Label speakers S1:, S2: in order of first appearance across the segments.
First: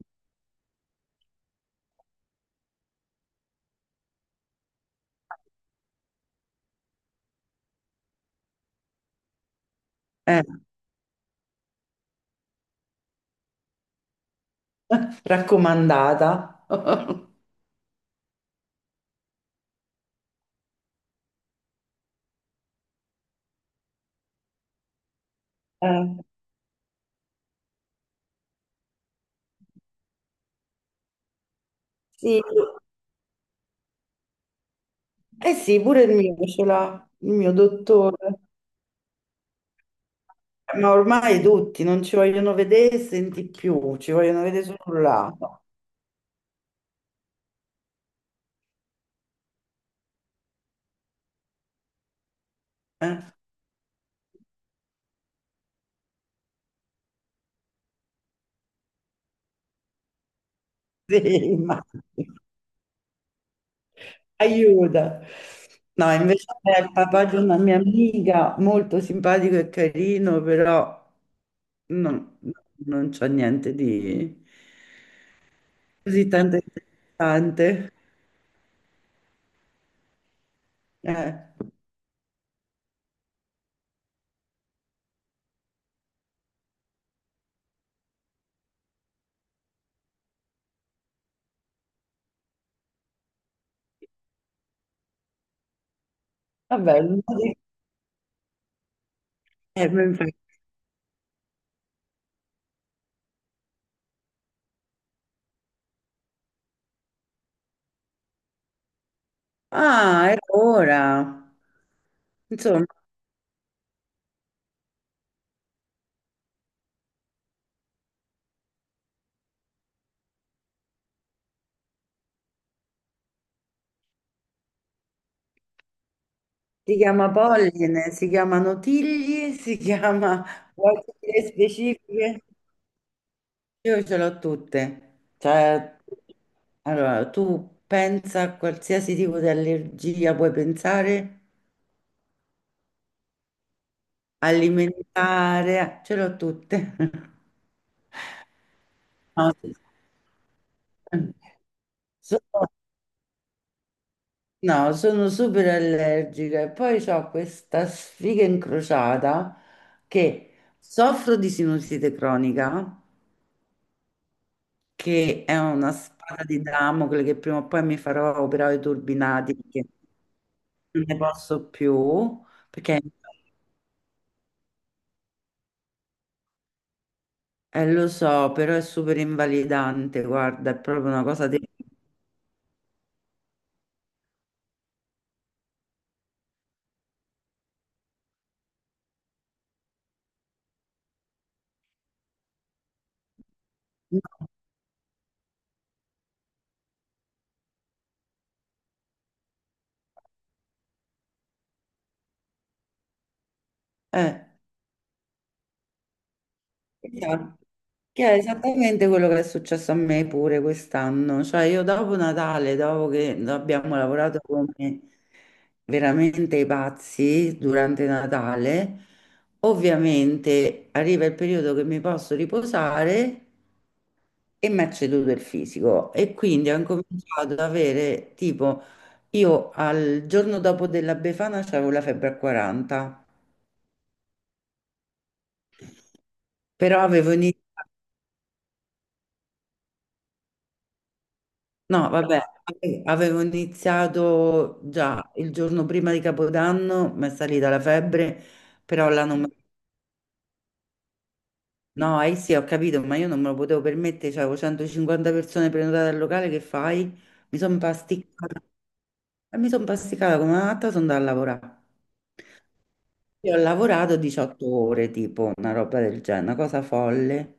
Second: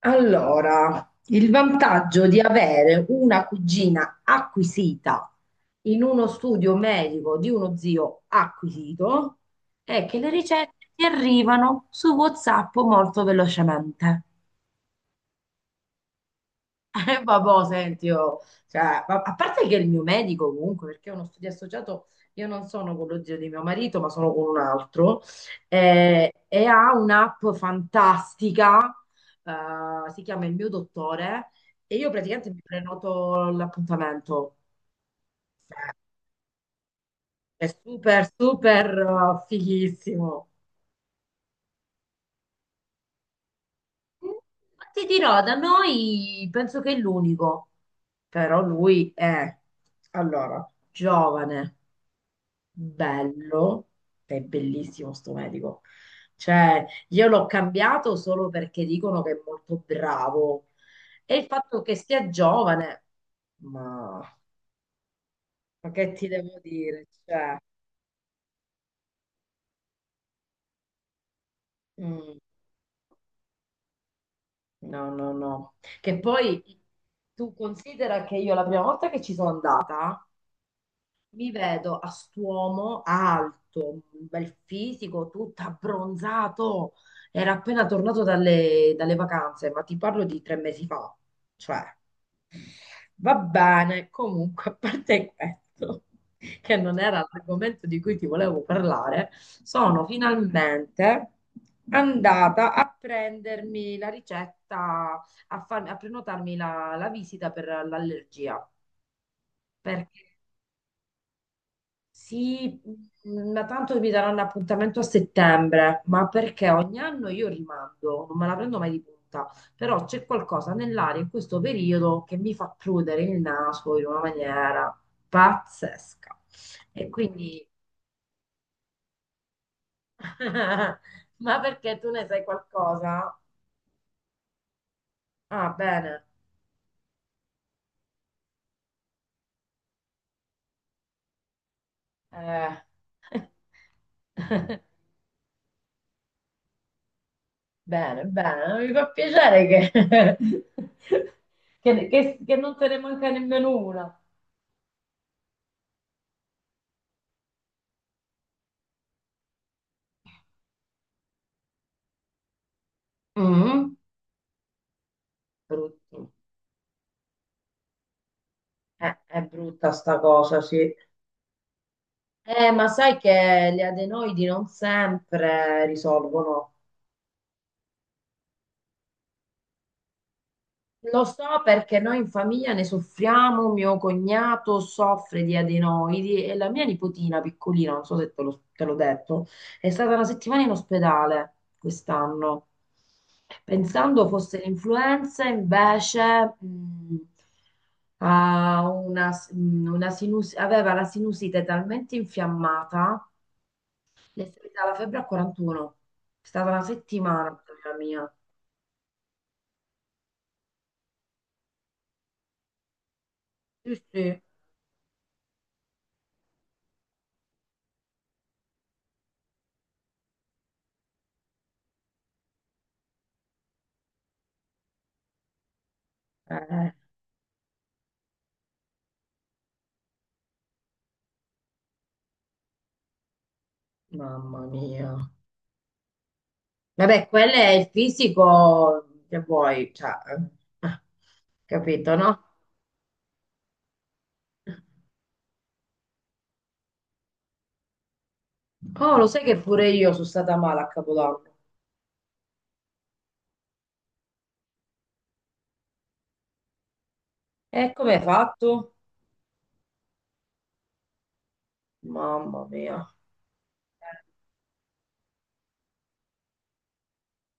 S1: Allora, il vantaggio di avere una cugina acquisita in uno studio medico di uno zio acquisito è che le
S2: Eh,
S1: ricette ti arrivano su WhatsApp molto velocemente.
S2: Raccomandata.
S1: Vabbò, senti, io, cioè, a parte che il mio medico comunque, perché è uno studio associato, io non sono con lo zio di mio marito, ma sono con un altro,
S2: Eh,
S1: e ha un'app fantastica, si chiama Il mio dottore, e io
S2: Sì,
S1: praticamente mi prenoto l'appuntamento.
S2: sì, pure il mio ce l'ha, il mio
S1: È super,
S2: dottore.
S1: super, fighissimo.
S2: Ma ormai tutti non ci vogliono vedere e senti più, ci
S1: Mm,
S2: vogliono vedere solo
S1: Ti
S2: là.
S1: dirò, da noi penso che è l'unico. Però lui è, allora, giovane,
S2: Eh,
S1: bello, è bellissimo sto medico. Cioè, io l'ho cambiato solo perché dicono che è molto bravo. E il
S2: sì,
S1: fatto
S2: ma-
S1: che sia giovane, ma,
S2: aiuta.
S1: ma
S2: No,
S1: che ti
S2: invece
S1: devo
S2: è il
S1: dire?
S2: papà di
S1: Cioè,
S2: una mia amica, molto simpatico e carino, però
S1: mm,
S2: non, non c'è niente di
S1: no, no, no. Che
S2: così tanto
S1: poi tu
S2: interessante.
S1: considera che io la prima volta che ci sono andata,
S2: Eh,
S1: mi vedo a st'uomo alto, un bel fisico, tutto abbronzato. Era appena tornato dalle vacanze, ma ti parlo di 3 mesi fa. Cioè, va bene, comunque, a parte questo, che
S2: Vabbè,
S1: non era l'argomento di cui ti volevo parlare,
S2: eh,
S1: sono finalmente andata a prendermi la ricetta, a prenotarmi la visita per l'allergia. Perché.
S2: ah, e ora,
S1: Sì,
S2: insomma,
S1: ma tanto mi daranno appuntamento a settembre, ma perché ogni anno io rimando, non me la prendo mai di punta, però c'è qualcosa nell'aria in questo periodo che mi fa prudere il naso in una maniera pazzesca.
S2: si
S1: E
S2: chiama
S1: quindi,
S2: polline, si chiamano tigli, si chiama vuoi dire
S1: ma perché tu ne
S2: specifiche?
S1: sai qualcosa?
S2: Io ce l'ho tutte.
S1: Ah,
S2: Cioè,
S1: bene.
S2: allora, tu pensa a qualsiasi tipo di allergia, puoi pensare
S1: Eh.
S2: alimentare, ce l'ho tutte.
S1: Bene, bene, mi fa
S2: No,
S1: piacere
S2: sì.
S1: che, che
S2: Sono
S1: non te ne manca nemmeno una.
S2: No, sono super allergica e poi ho questa sfiga incrociata che soffro di sinusite cronica,
S1: Mm.
S2: che è una
S1: Brutti.
S2: spada di Damocle che prima o poi mi farò operare i
S1: È
S2: turbinati perché
S1: brutta sta cosa, sì.
S2: non ne posso più,
S1: Ma
S2: perché
S1: sai che gli adenoidi non sempre risolvono.
S2: lo so, però è super invalidante, guarda, è proprio una
S1: Lo
S2: cosa
S1: so
S2: terribile.
S1: perché noi in famiglia ne soffriamo, mio cognato soffre di adenoidi e la mia nipotina piccolina, non so se te l'ho detto, è stata una settimana in ospedale quest'anno.
S2: No,
S1: Pensando fosse l'influenza, invece ha una aveva la sinusite talmente infiammata, le
S2: eh.
S1: è salita la febbre a 41. È stata una settimana,
S2: Esatto.
S1: la
S2: Che è
S1: mia.
S2: esattamente quello che è successo a me pure quest'anno, cioè io dopo Natale, dopo che abbiamo
S1: Sì,
S2: lavorato
S1: sì.
S2: come veramente i pazzi durante Natale, ovviamente arriva il periodo che mi posso riposare e mi è ceduto il fisico e quindi ho
S1: Eh,
S2: incominciato ad avere tipo io al giorno dopo della Befana avevo la febbre a 40,
S1: mamma mia.
S2: però
S1: Vabbè,
S2: avevo
S1: quello è
S2: iniziato
S1: il fisico che vuoi, cioè, eh, eh,
S2: No,
S1: capito,
S2: vabbè,
S1: no?
S2: avevo iniziato già il giorno prima di Capodanno, mi è salita la febbre, però
S1: Oh,
S2: là
S1: lo
S2: non...
S1: sai
S2: me-
S1: che pure io sono stata male a Capodanno.
S2: no, eh sì, ho capito, ma io non me lo potevo permettere, cioè, avevo 150 persone prenotate al locale, che fai? Mi sono
S1: E come hai
S2: pasticcata,
S1: fatto?
S2: e mi sono pasticcata come una matta, sono andata a lavorare.
S1: Mamma mia.
S2: Io ho lavorato 18 ore, tipo una roba del genere, una cosa folle.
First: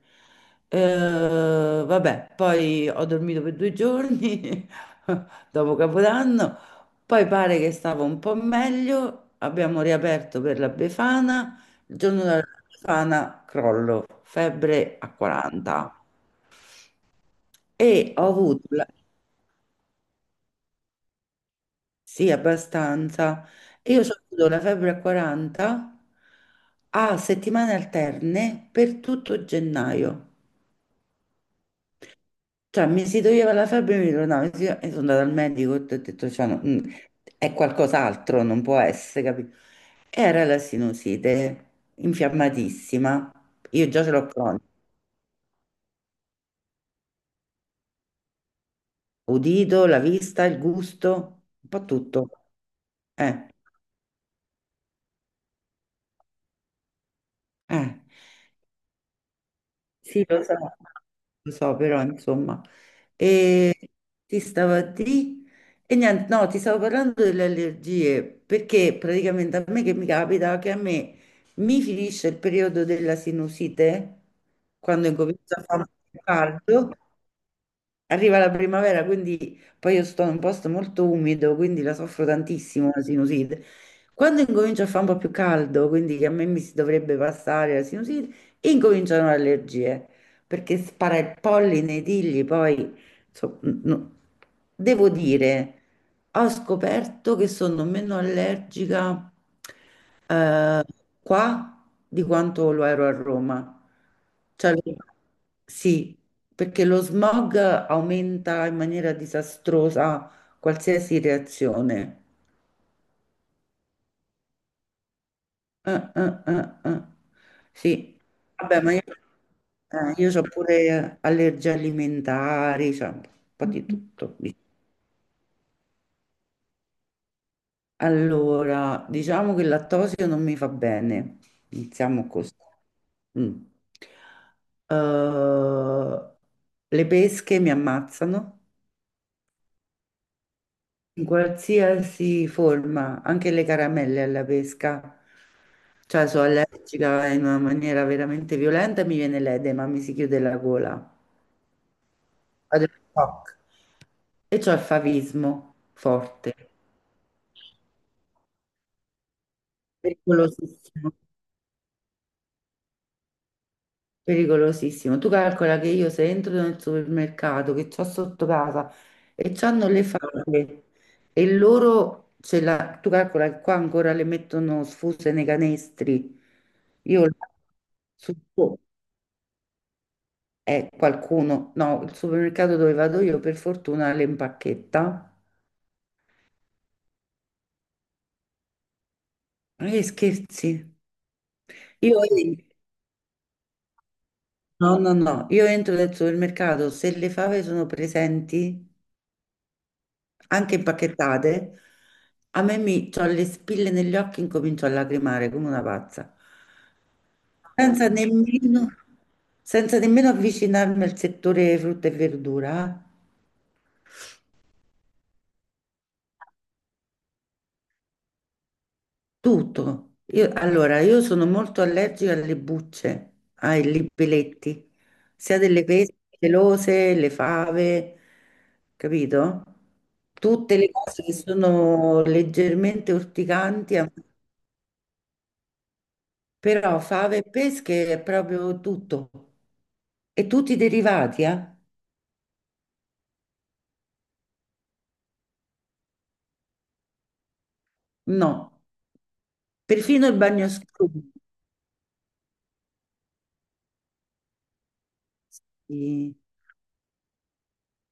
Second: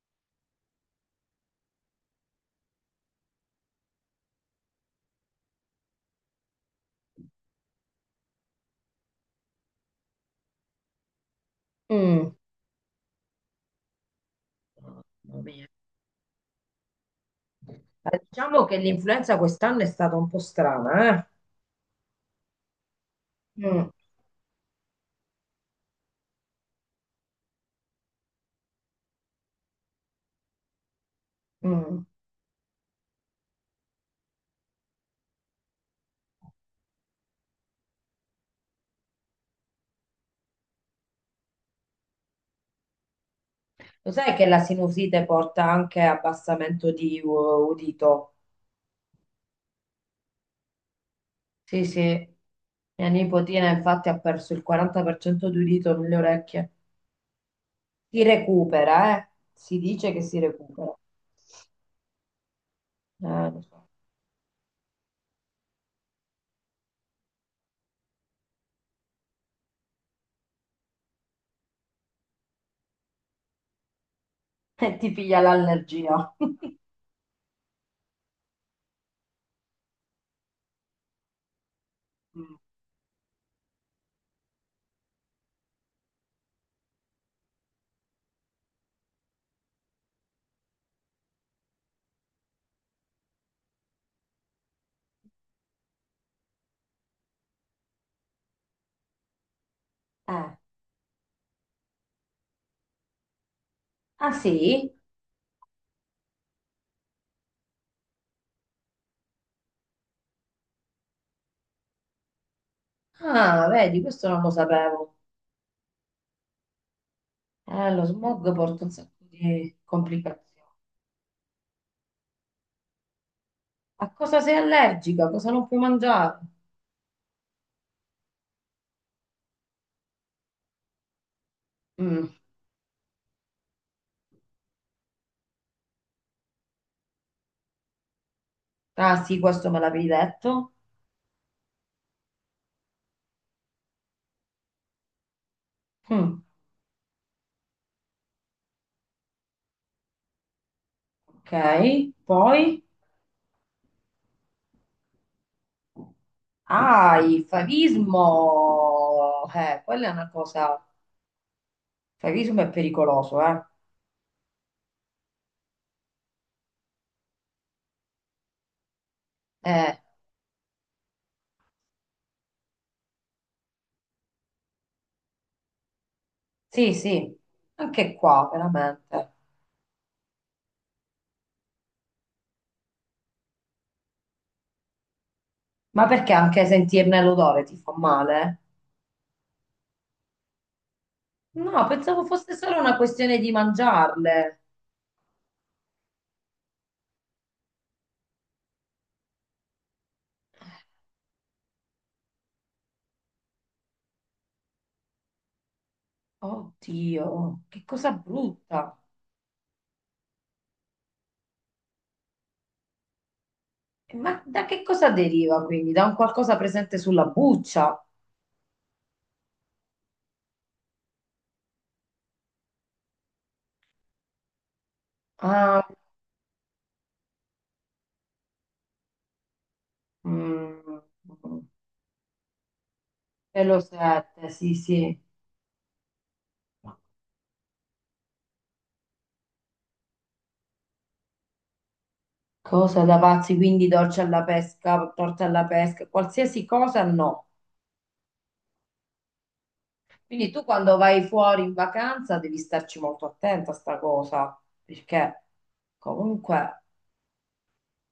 S2: Vabbè, poi ho dormito per 2 giorni dopo Capodanno, poi pare che stavo un po' meglio, abbiamo riaperto per la Befana, il giorno
S1: Mm,
S2: della Befana crollo, febbre a
S1: Mamma mia.
S2: 40. E ho avuto
S1: Diciamo che
S2: la-
S1: l'influenza quest'anno è stata un po' strana,
S2: Sì, abbastanza.
S1: eh? Mm,
S2: Io ho avuto la febbre a 40 a settimane alterne per tutto gennaio.
S1: mm.
S2: Cioè, mi si toglieva la febbre e mi ritornava. E sono andata al medico e ho detto, cioè, no, è qualcos'altro, non può essere, capito? Era la sinusite infiammatissima. Io già ce
S1: Lo
S2: l'ho
S1: sai che la
S2: cronica.
S1: sinusite porta anche abbassamento di udito?
S2: Udito, la vista, il gusto, un po'
S1: Sì, sì.
S2: tutto.
S1: Mia
S2: Eh,
S1: nipotina infatti ha perso il 40% di udito nelle orecchie.
S2: eh.
S1: Si recupera, eh? Si dice che
S2: Sì,
S1: si recupera.
S2: lo so, però insomma,
S1: Lo so.
S2: e ti stavo a di e niente, no, ti stavo parlando delle allergie perché praticamente a me che mi capita che a me mi finisce il periodo della sinusite
S1: E
S2: quando
S1: ti piglia
S2: incomincia a fare
S1: l'allergia.
S2: caldo. Arriva la primavera, quindi poi io sto in un posto molto umido, quindi la soffro
S1: Mm.
S2: tantissimo la sinusite. Quando incomincia a fare un po' più caldo, quindi che a me mi si dovrebbe passare la sinusite, incominciano le allergie, perché spara il polline, i tigli, poi insomma, no. Devo dire, ho scoperto che sono meno allergica
S1: Eh.
S2: eh, qua di quanto lo ero a Roma.
S1: Ah
S2: Cioè,
S1: sì?
S2: sì, perché lo smog aumenta in maniera disastrosa qualsiasi reazione.
S1: Ah, vedi, questo non lo sapevo.
S2: Eh, eh, eh, eh.
S1: Lo
S2: Sì,
S1: smog
S2: vabbè,
S1: porta un
S2: ma io,
S1: sacco di
S2: ho
S1: complicazioni.
S2: pure allergie alimentari, cioè un po' di
S1: A
S2: tutto.
S1: cosa sei allergica? Cosa non puoi mangiare?
S2: Allora, diciamo che il lattosio non mi fa bene, iniziamo
S1: Mm.
S2: così. Mm. Eh, le pesche mi ammazzano
S1: Ah sì, questo me l'avevi detto.
S2: in qualsiasi forma, anche le caramelle alla pesca. Cioè,
S1: Mm.
S2: sono allergica in una maniera veramente violenta e mi viene l'edema, mi si chiude la gola.
S1: Ok, poi?
S2: Vado in shock. E c'ho il favismo forte,
S1: Ah, il favismo. Quella è una cosa.
S2: pericolosissimo,
S1: Il favismo è pericoloso, eh?
S2: pericolosissimo. Tu calcola che io se entro nel supermercato che c'ho sotto casa e c'hanno
S1: Eh.
S2: le fave e loro ce la... Tu calcola che qua ancora le mettono sfuse nei canestri.
S1: Sì,
S2: Io
S1: sì, anche
S2: su-
S1: qua veramente.
S2: E qualcuno, no, il supermercato dove vado io per fortuna le impacchetta.
S1: Ma perché anche sentirne l'odore ti fa male?
S2: Ma che scherzi?
S1: No,
S2: Io
S1: pensavo fosse
S2: entro,
S1: solo una questione di mangiarle.
S2: no, no, no, io entro nel supermercato, se le fave sono presenti, anche impacchettate, a me mi ho le spille negli occhi, incomincio a lacrimare come una pazza.
S1: Oddio, che
S2: Senza
S1: cosa
S2: nemmeno,
S1: brutta.
S2: Senza nemmeno avvicinarmi al settore frutta e verdura.
S1: Ma da che cosa deriva quindi? Da un qualcosa presente sulla buccia?
S2: Tutto. Allora, io sono molto allergica alle bucce, ai libelletti, sia delle
S1: Ah,
S2: pesche pelose, le fave, capito? Tutte le cose che
S1: mm,
S2: sono leggermente
S1: pelo
S2: urticanti,
S1: 7, sì, sì.
S2: però fave e pesche è proprio tutto. E tutti i derivati, eh?
S1: Cosa da pazzi, quindi dolce alla pesca, torta alla pesca, qualsiasi cosa no.
S2: No, perfino il
S1: Quindi tu quando
S2: bagnoschiuma.
S1: vai fuori in vacanza devi starci molto attenta a sta cosa, perché
S2: Sì.
S1: comunque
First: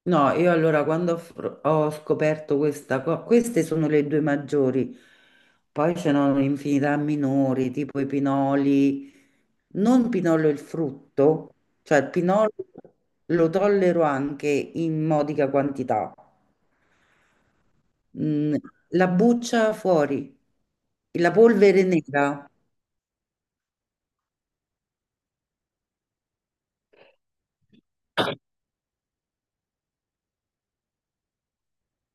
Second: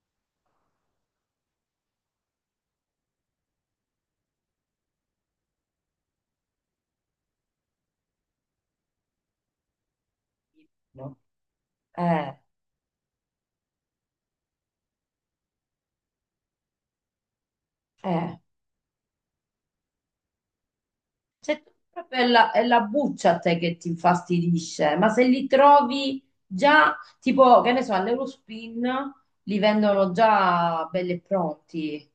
S2: No, io allora quando ho, fr- ho scoperto questa cosa, queste sono le due maggiori, poi ce n'erano un'infinità minori, tipo i pinoli, non pinolo il
S1: no?
S2: frutto, cioè il
S1: Eh,
S2: pinolo lo tollero anche in modica quantità,
S1: eh.
S2: Mm, la buccia fuori, la
S1: Cioè,
S2: polvere
S1: proprio è
S2: nera,
S1: la, è la buccia a te che ti infastidisce, ma se li trovi già, tipo, che ne so, all'Eurospin li vendono già belli e pronti.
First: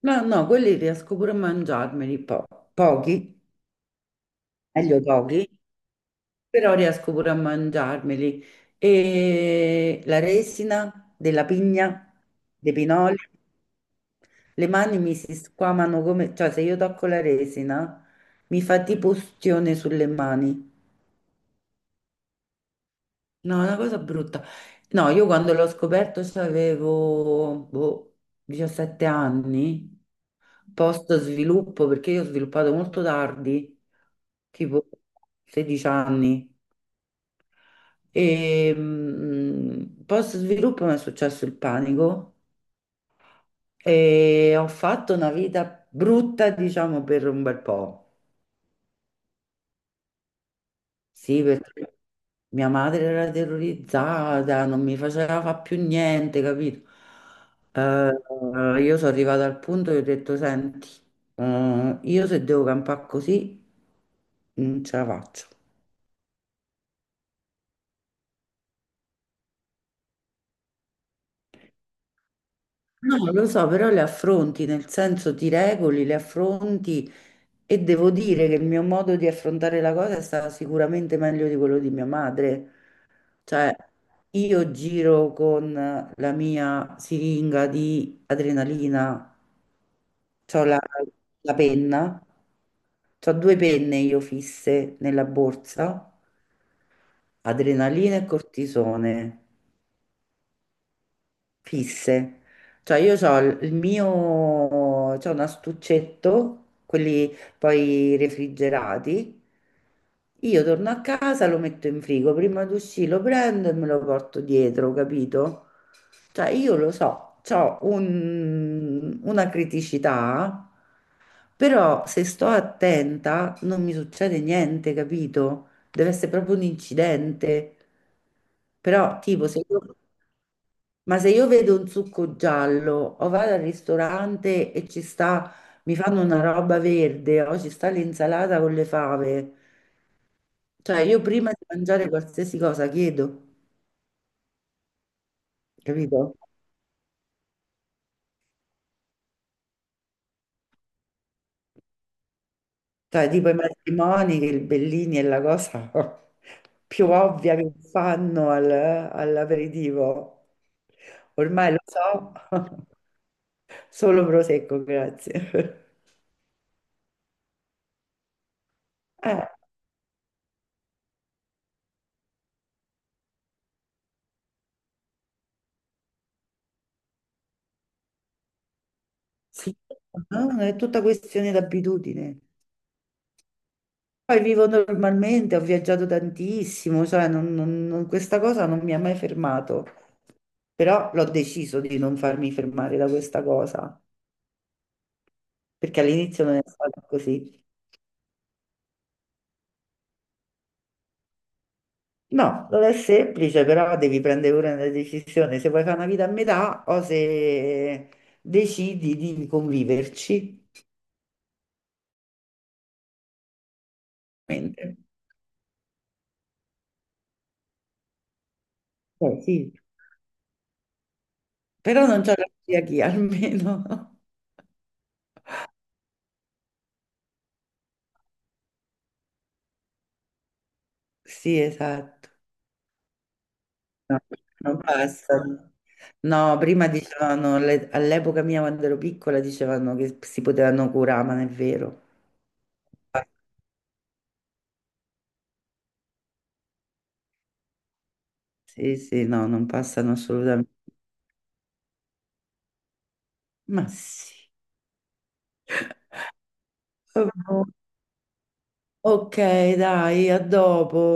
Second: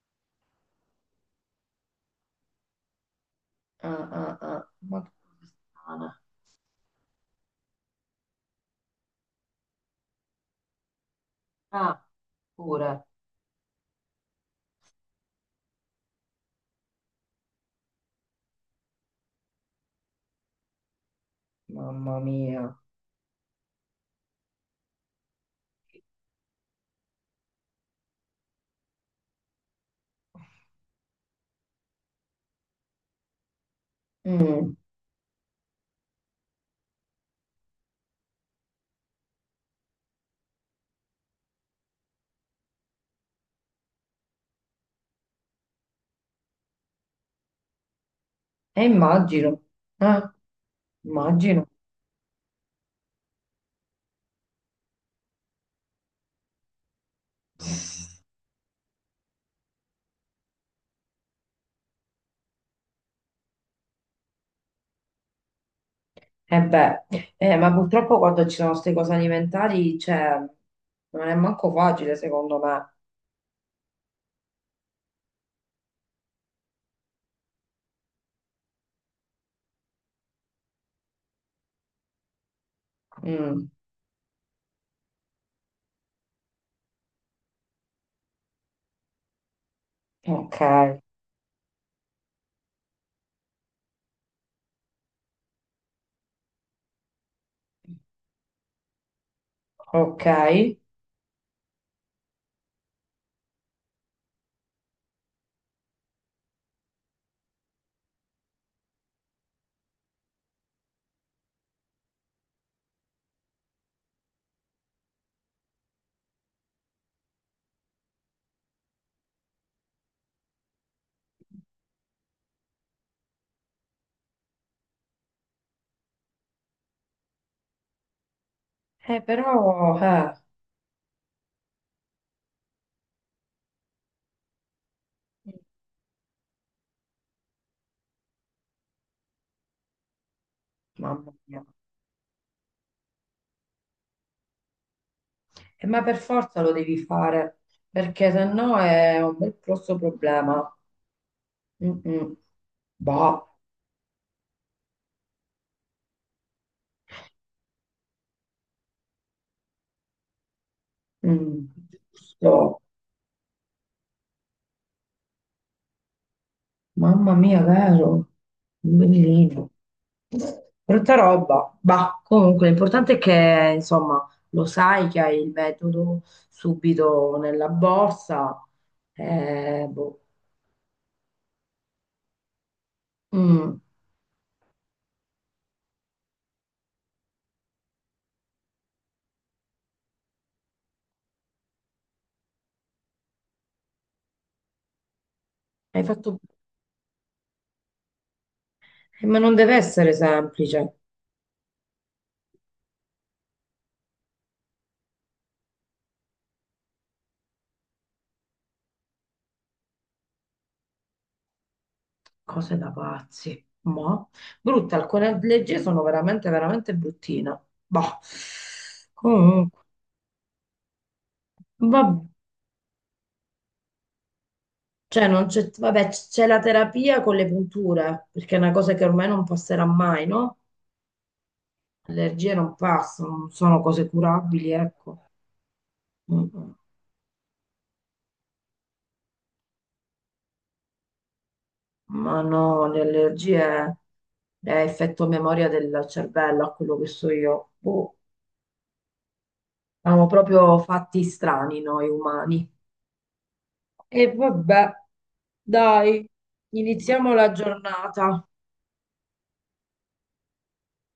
S2: no, no, quelli riesco pure a mangiarmeli pochi,
S1: Ah, ah, ah.
S2: meglio
S1: Ma che cosa
S2: pochi,
S1: strana.
S2: però riesco pure a mangiarmeli. E la resina della
S1: Ah,
S2: pigna, dei
S1: pure.
S2: pinoli, le mani mi si squamano come, cioè se io tocco la resina mi fa tipo ustione sulle mani.
S1: Mamma mia.
S2: No, è una cosa brutta. No, io quando l'ho scoperto avevo 17 anni, post sviluppo, perché io ho sviluppato molto tardi,
S1: Mm,
S2: tipo 16 anni. Post sviluppo mi è successo il panico e ho fatto una vita brutta, diciamo, per un bel po'.
S1: E immagino, eh,
S2: Sì,
S1: immagino.
S2: perché mia madre era terrorizzata, non mi faceva fa più niente, capito? Io sono arrivata al punto che ho detto, senti, io se devo campare così, non ce la faccio.
S1: Eh beh, ma purtroppo quando ci sono queste cose alimentari, cioè, non è manco facile secondo me.
S2: No, lo so, però le affronti, nel senso ti regoli, le affronti e devo dire che il mio modo di affrontare la cosa è stato sicuramente meglio di quello di mia madre.
S1: Mm,
S2: Cioè, io giro con la mia siringa di adrenalina,
S1: ok,
S2: c'ho la, la penna, c'ho due penne io fisse nella borsa, adrenalina e cortisone
S1: ok.
S2: fisse. Cioè io ho il mio, C'ho un astuccetto, quelli poi refrigerati. Io torno a casa, lo metto in frigo, prima di uscire lo prendo e me lo porto dietro, capito? Cioè io lo so, ho una criticità, però se sto attenta non mi succede niente, capito? Deve essere proprio un incidente. Però tipo se io
S1: Però,
S2: Ma se io vedo un succo giallo o vado al ristorante e ci sta, mi fanno una roba verde o ci sta l'insalata con le fave, cioè io
S1: mamma
S2: prima di
S1: mia.
S2: mangiare qualsiasi cosa chiedo,
S1: Ma per
S2: capito?
S1: forza lo devi fare, perché se no è un bel grosso problema. Mm-mm.
S2: Cioè tipo i
S1: Boh,
S2: matrimoni, che il Bellini è la cosa più ovvia che fanno all'aperitivo.
S1: mm,
S2: Ormai lo so,
S1: giusto.
S2: solo prosecco, grazie.
S1: Mamma mia, vero? Un
S2: Eh,
S1: bellino. Brutta roba, bah, comunque l'importante è che insomma lo sai che hai il metodo subito nella borsa,
S2: sì,
S1: boh.
S2: no, è tutta questione d'abitudine.
S1: Mm,
S2: Poi vivo normalmente, ho viaggiato tantissimo, questa cosa non mi ha mai fermato, però l'ho deciso di non farmi fermare da questa cosa, perché
S1: hai fatto.
S2: all'inizio non è stato così.
S1: Eh, ma non deve essere semplice,
S2: No, non è semplice, però devi prendere pure una decisione se vuoi fare una vita a metà o se decidi di conviverci.
S1: cose da pazzi, ma brutte,
S2: Quindi,
S1: alcune leggi sono veramente, veramente bruttine, bah,
S2: eh sì,
S1: comunque,
S2: però
S1: vabbè,
S2: non c'è la celiachia almeno.
S1: cioè, non c'è vabbè, c'è la terapia con le punture, perché è una cosa che ormai non passerà mai, no?
S2: Sì, esatto.
S1: Allergie non passano, non sono cose
S2: No,
S1: curabili,
S2: non
S1: ecco.
S2: passano. No,
S1: Mm,
S2: prima dicevano, all'epoca mia quando ero piccola dicevano che si potevano curare, ma non è vero.
S1: ma no, le allergie è effetto memoria del cervello, a quello che so io. Boh,
S2: Sì, sì, no, non passano
S1: siamo
S2: assolutamente.
S1: proprio fatti strani noi umani.
S2: Ma
S1: E
S2: sì.
S1: vabbè, dai, iniziamo la
S2: Oh,
S1: giornata.
S2: ok, dai, a dopo.